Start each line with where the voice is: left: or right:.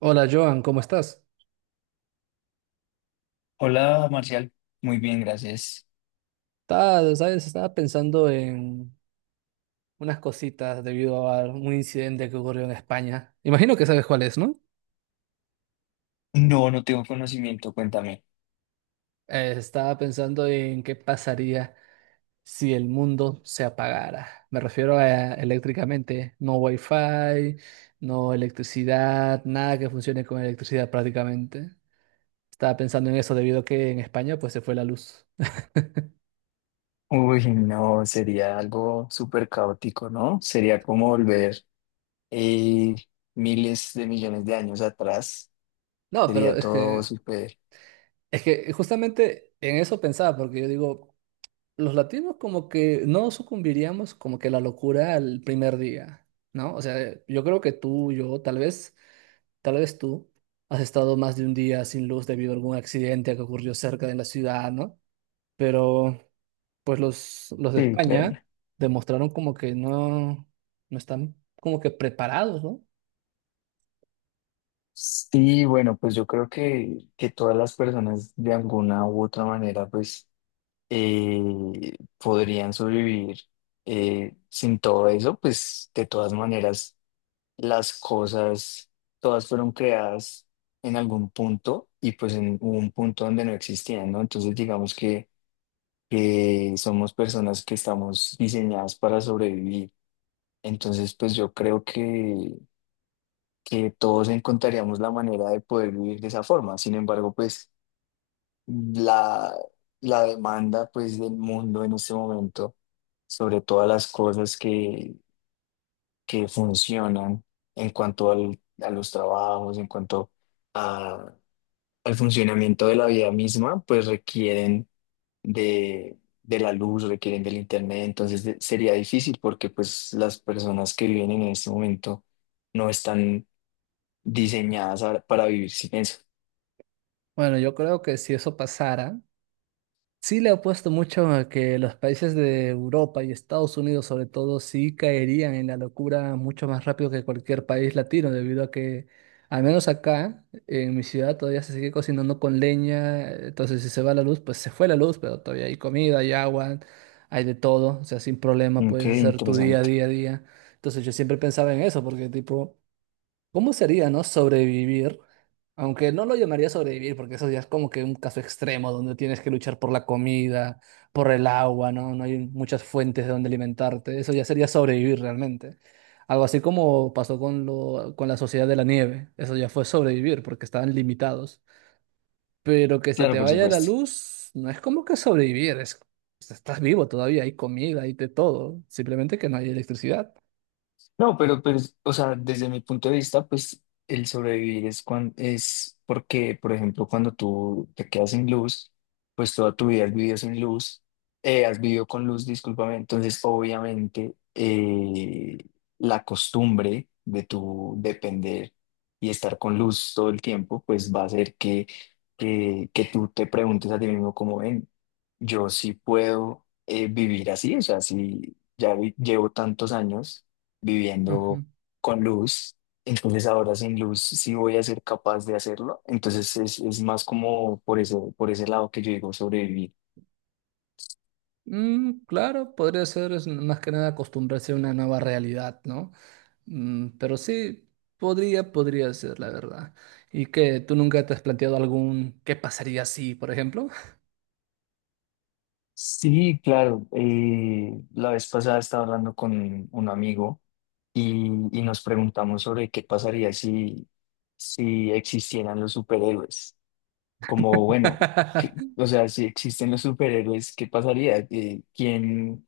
right: Hola Joan, ¿cómo estás?
left: Hola, Marcial. Muy bien, gracias.
right: Estaba, ¿sabes? Estaba pensando en unas cositas debido a un incidente que ocurrió en España. Imagino que sabes cuál es, ¿no?
left: No, no tengo conocimiento, cuéntame.
right: Estaba pensando en qué pasaría si el mundo se apagara. Me refiero a eléctricamente, no wifi, no electricidad, nada que funcione con electricidad prácticamente. Estaba pensando en eso debido a que en España pues se fue la luz.
left: Uy, no, sería algo súper caótico, ¿no? Sería como volver eh, miles de millones de años atrás.
right: No, pero
left: Sería
right: es
left: todo
right: que,
left: súper...
right: es que justamente en eso pensaba, porque yo digo, los latinos como que no sucumbiríamos como que a la locura al primer día, ¿no? O sea, yo creo que tú, yo, tal vez tú has estado más de un día sin luz debido a algún accidente que ocurrió cerca de la ciudad, ¿no? Pero pues los de
left: Sí, claro.
right: España demostraron como que no, no están como que preparados, ¿no?
left: Sí, bueno, pues yo creo que todas las personas de alguna u otra manera, pues, podrían sobrevivir sin todo eso, pues, de todas maneras las cosas, todas fueron creadas en algún punto y pues en hubo un punto donde no existían, ¿no? Entonces digamos que somos personas que estamos diseñadas para sobrevivir. Entonces pues yo creo que todos encontraríamos la manera de poder vivir de esa forma. Sin embargo, pues la, la demanda pues del mundo en este momento sobre todas las cosas que funcionan en cuanto a los trabajos, en cuanto a- al funcionamiento de la vida misma, pues requieren de la luz, requieren del internet, entonces sería difícil porque pues las personas que viven en este momento no están diseñadas para vivir sin eso.
right: Bueno, yo creo que si eso pasara, sí le apuesto mucho a que los países de Europa y Estados Unidos sobre todo sí caerían en la locura mucho más rápido que cualquier país latino, debido a que al menos acá, en mi ciudad, todavía se sigue cocinando con leña. Entonces si se va la luz, pues se fue la luz, pero todavía hay comida, hay agua, hay de todo. O sea, sin problema
left: Ok,
right: puedes hacer tu día, a
left: interesante.
right: día, a día. Entonces yo siempre pensaba en eso, porque tipo, ¿cómo sería, no? Sobrevivir, aunque no lo llamaría sobrevivir, porque eso ya es como que un caso extremo donde tienes que luchar por la comida, por el agua, ¿no? No hay muchas fuentes de donde alimentarte. Eso ya sería sobrevivir realmente. Algo así como pasó con lo, con la Sociedad de la Nieve. Eso ya fue sobrevivir porque estaban limitados. Pero que se
left: Claro,
right: te
left: por
right: vaya la
left: supuesto.
right: luz, no es como que sobrevivir, es, pues, estás vivo todavía, hay comida, hay de todo. Simplemente que no hay electricidad.
left: No, pero, pues, o sea, desde mi punto de vista, pues el sobrevivir es, es porque, por ejemplo, cuando tú te quedas sin luz, pues toda tu vida has vivido sin luz, has vivido con luz, discúlpame. Entonces, obviamente, la costumbre de tu depender y estar con luz todo el tiempo, pues va a hacer que tú te preguntes a ti mismo, como ven, yo sí puedo vivir así, o sea, si ya llevo tantos años
right: Ujú.
left: viviendo con luz. Entonces ahora sin luz sí voy a ser capaz de hacerlo. Entonces es más como por eso, por ese lado que yo digo sobrevivir.
right: Claro, podría ser, es más que nada acostumbrarse a una nueva realidad, ¿no? Mm, pero sí, podría ser, la verdad. ¿Y que ¿Tú nunca te has planteado algún qué pasaría si, por ejemplo?
left: Sí, claro. La vez pasada estaba hablando con un amigo y, y nos preguntamos sobre qué pasaría si, si existieran los superhéroes. Como, bueno, o sea, si existen los superhéroes, ¿qué pasaría? ¿Eh, quién?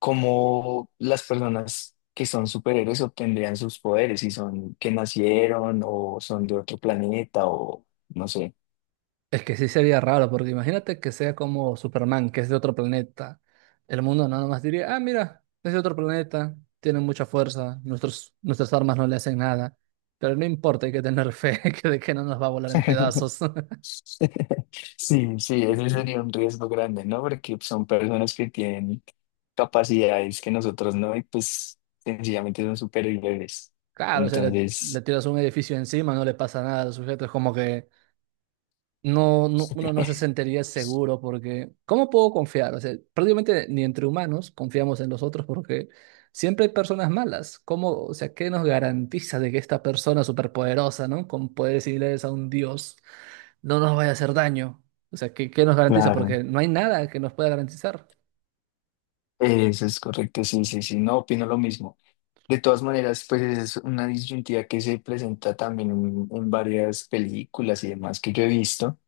left: ¿Cómo las personas que son superhéroes obtendrían sus poderes, si son que nacieron o son de otro planeta o no sé?
right: Es que sí sería raro, porque imagínate que sea como Superman, que es de otro planeta. El mundo nada más diría, ah, mira, es de otro planeta, tiene mucha fuerza, nuestras armas no le hacen nada. Pero no importa, hay que tener fe que de que no nos va a volar en pedazos.
left: Sí, sí, ese sería un riesgo grande, ¿no? Porque son personas que tienen capacidades que nosotros no y pues sencillamente son superhéroes.
right: Claro, o sea, le
left: Entonces,
right: tiras un edificio encima, no le pasa nada al sujeto, es como que uno no se sentiría seguro porque, ¿cómo puedo confiar? O sea, prácticamente ni entre humanos confiamos en los otros porque siempre hay personas malas. ¿Cómo, o sea, qué nos garantiza de que esta persona superpoderosa, ¿no? Con poderes similares a un dios, no nos vaya a hacer daño? O sea, ¿qué, qué nos garantiza?
left: claro,
right: Porque no hay nada que nos pueda garantizar.
left: eso es correcto, sí, sí, sí, no opino lo mismo. De todas maneras, pues es una disyuntiva que se presenta también en varias películas y demás que yo he visto.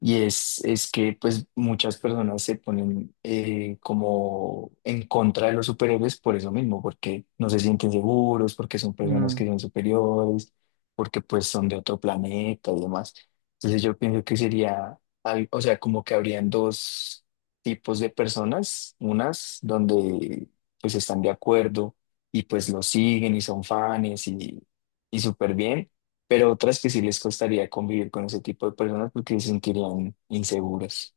left: Y es que pues muchas personas se ponen como en contra de los superhéroes por eso mismo, porque no se sienten seguros, porque son personas que son superiores, porque pues son de otro planeta y demás. Entonces yo pienso que sería, o sea, como que habrían dos tipos de personas, unas donde pues están de acuerdo y pues lo siguen y son fans y súper bien, pero otras que sí les costaría convivir con ese tipo de personas porque se sentirían inseguras.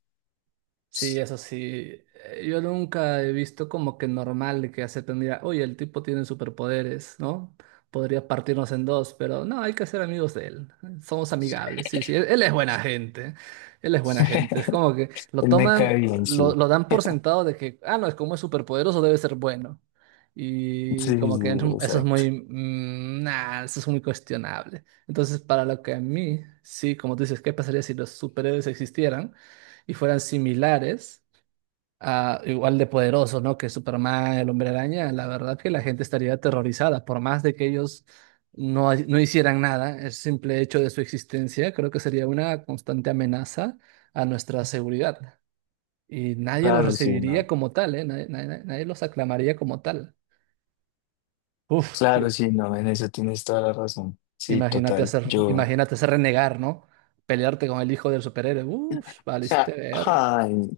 right: Sí, eso sí. Yo nunca he visto como que normal de que acepten, mira, oye, el tipo tiene superpoderes, ¿no? Podría partirnos en dos, pero no, hay que ser amigos de él. Somos amigables, sí, sí. Él es buena gente. Él es buena gente. Es como que lo
left: Él me
right: toman,
left: cae bien, sí.
right: lo dan por sentado de que, ah, no, es como es superpoderoso, debe ser bueno. Y
left: Sí, sí,
right: como
left: sí,
right: que eso es
left: exacto.
right: muy, eso es muy cuestionable. Entonces, para lo que a mí, sí, como tú dices, ¿qué pasaría si los superhéroes existieran y fueran similares, a, igual de poderosos, ¿no? Que Superman, el Hombre Araña? La verdad que la gente estaría aterrorizada, por más de que ellos no hicieran nada, el simple hecho de su existencia creo que sería una constante amenaza a nuestra seguridad. Y nadie los
left: Claro, sí,
right: recibiría
left: no.
right: como tal, ¿eh? Nadie, nadie los aclamaría como tal. Uf,
left: Claro,
right: im-
left: sí, no, en eso tienes toda la razón. Sí,
right: imagínate
left: total. Yo.
right: imagínate hacer renegar, ¿no? Pelearte con el hijo del superhéroe. Uf, valiste
left: Ja,
right: ver.
left: ay,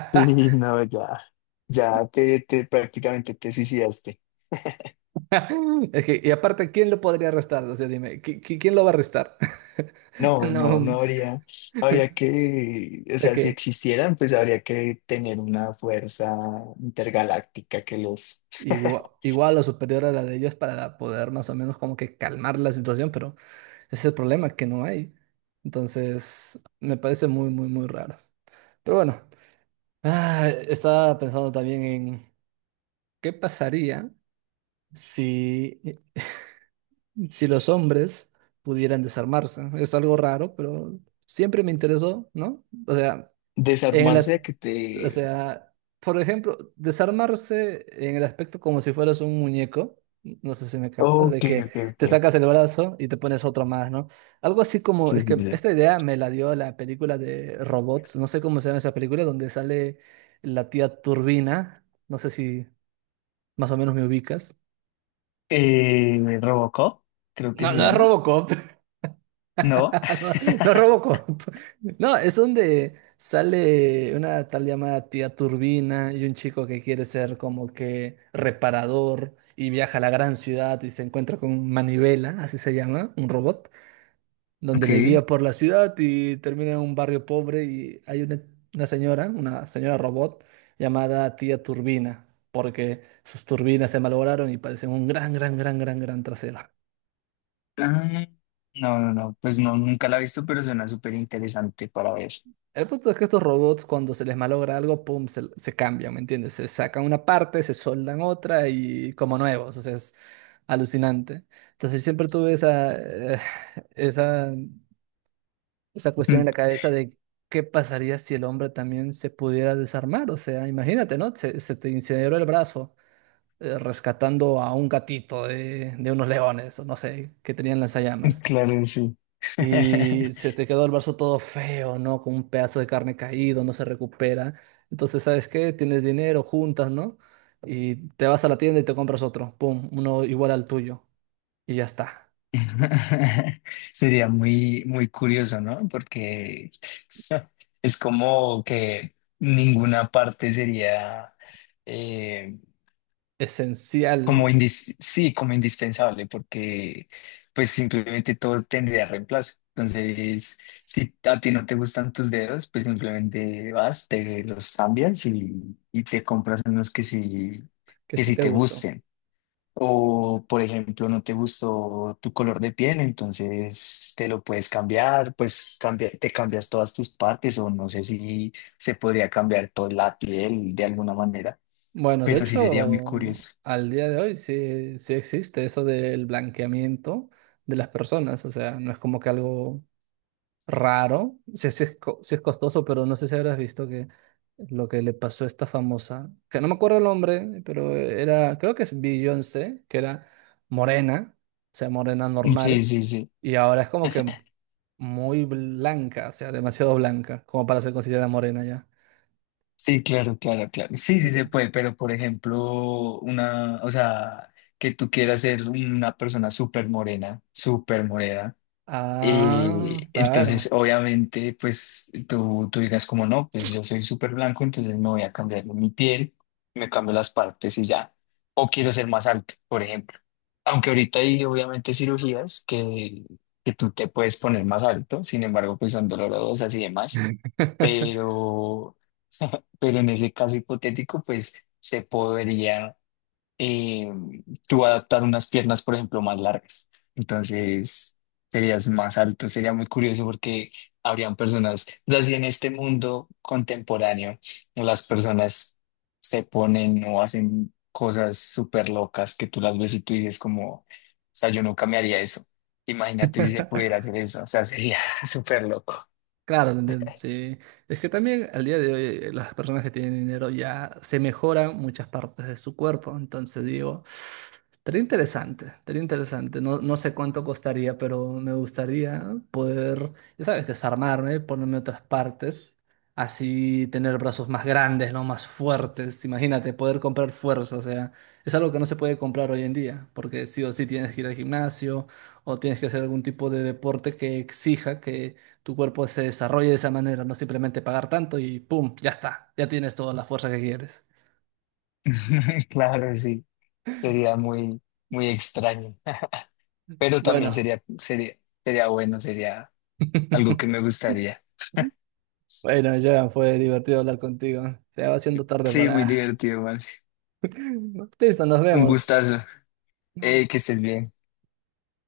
left: sí, no, ya. Ya te prácticamente te suicidaste.
right: Es que, y aparte, ¿quién lo podría arrestar? O sea, dime, ¿quién lo va a arrestar?
left: No, no,
right: No,
left: no habría, habría que, o
right: sé
left: sea, si
right: que
left: existieran, pues habría que tener una fuerza intergaláctica que los
right: igual o superior a la de ellos para poder más o menos como que calmar la situación, pero ese es el problema que no hay. Entonces, me parece muy raro. Pero bueno, estaba pensando también en qué pasaría si, si los hombres pudieran desarmarse. Es algo raro, pero siempre me interesó, ¿no? O sea, En el
left: desarmarse
right: as-
left: a que
right: o
left: te...
right: sea, por ejemplo, desarmarse en el aspecto como si fueras un muñeco, no sé si me captas, de
left: Ok,
right: que
left: ok,
right: te
left: ok.
right: sacas el brazo y te pones otro más, ¿no? Algo así como,
left: Sí,
right: es
left: sí,
right: que
left: sí.
right: esta idea me la dio la película de Robots, no sé cómo se llama esa película, donde sale la tía Turbina, no sé si más o menos me ubicas.
left: Robocop, creo que
right: No,
left: se
right: no es
left: llama.
right: Robocop.
left: ¿No?
right: No, no Robocop. No, es donde sale una tal llamada tía Turbina y un chico que quiere ser como que reparador y viaja a la gran ciudad y se encuentra con Manivela, así se llama, un robot, donde le
left: Ok.
right: guía por la ciudad y termina en un barrio pobre y hay una señora robot llamada tía Turbina, porque sus turbinas se malograron y parecen un gran trasero.
left: Ah, no, no, no. Pues no, nunca la he visto, pero suena súper interesante para ver.
right: El punto es que estos robots, cuando se les malogra algo, pum, se cambian, ¿me entiendes? Se sacan una parte, se soldan otra y como nuevos, o sea, es alucinante. Entonces siempre tuve esa, esa cuestión en la cabeza de qué pasaría si el hombre también se pudiera desarmar, o sea, imagínate, ¿no? Se te incineró el brazo rescatando a un gatito de unos leones, o no sé, que tenían lanzallamas.
left: Claro, sí.
right: Y se te quedó el brazo todo feo, ¿no? Con un pedazo de carne caído, no se recupera. Entonces, ¿sabes qué? Tienes dinero, juntas, ¿no? Y te vas a la tienda y te compras otro. Pum, uno igual al tuyo. Y ya está.
left: Sería muy, muy curioso, ¿no? Porque es como que ninguna parte sería... eh,
right: Esencial
left: Como sí, como indispensable, porque pues simplemente todo tendría reemplazo. Entonces, si a ti no te gustan tus dedos, pues simplemente vas, te los cambias y te compras unos
right: que
left: que
right: sí
left: sí
right: te
left: te
right: gustó.
left: gusten. O, por ejemplo, no te gustó tu color de piel, entonces te lo puedes cambiar, pues cambia, te cambias todas tus partes, o no sé si se podría cambiar toda la piel de alguna manera,
right: Bueno, de
left: pero sí sería muy
right: hecho,
left: curioso.
right: al día de hoy sí, sí existe eso del blanqueamiento de las personas. O sea, no es como que algo raro, sí, sí es, sí es costoso, pero no sé si habrás visto que lo que le pasó a esta famosa, que no me acuerdo el nombre, pero era, creo que es Beyoncé, que era morena, o sea, morena
left: Sí,
right: normal,
left: sí, sí.
right: y ahora es como que muy blanca, o sea, demasiado blanca, como para ser considerada morena ya.
left: Sí, claro, claro, claro. Sí, sí
right: Ento-
left: se puede, pero por ejemplo, una, o sea, que tú quieras ser una persona súper morena, súper morena.
right: ah, claro.
left: Entonces, obviamente, pues tú digas como no, pues yo soy súper blanco, entonces me voy a cambiar mi piel, me cambio las partes y ya. O quiero ser más alto, por ejemplo. Aunque ahorita hay obviamente cirugías que tú te puedes poner más alto, sin embargo, pues son dolorosas y demás. Pero, pero en ese caso hipotético, pues se podría eh, tú adaptar unas piernas, por ejemplo, más largas. Entonces, serías más alto. Sería muy curioso porque habrían personas, o sea, si en este mundo contemporáneo las personas se ponen o hacen cosas súper locas que tú las ves y tú dices como, o sea, yo nunca me haría eso. Imagínate si se pudiera hacer eso, o sea, sería súper loco.
right: Claro, te entiendo, sí. Es que también al día de hoy las personas que tienen dinero ya se mejoran muchas partes de su cuerpo. Entonces digo, estaría interesante. No, no sé cuánto costaría, pero me gustaría poder, ya sabes, desarmarme, ponerme otras partes, así tener brazos más grandes, ¿no? Más fuertes. Imagínate, poder comprar fuerza. O sea, es algo que no se puede comprar hoy en día, porque sí o sí tienes que ir al gimnasio o tienes que hacer algún tipo de deporte que exija que tu cuerpo se desarrolle de esa manera, no simplemente pagar tanto y ¡pum! Ya está, ya tienes toda la fuerza que quieres.
left: Claro, sí, sería muy, muy extraño, pero también
right: Bueno,
left: sería bueno, sería algo que me gustaría.
right: bueno, ya fue divertido hablar contigo. Se va haciendo tarde
left: Sí, muy
right: para...
left: divertido, Marce.
right: Listo, nos
left: Un
right: vemos.
left: gustazo. Que estés bien.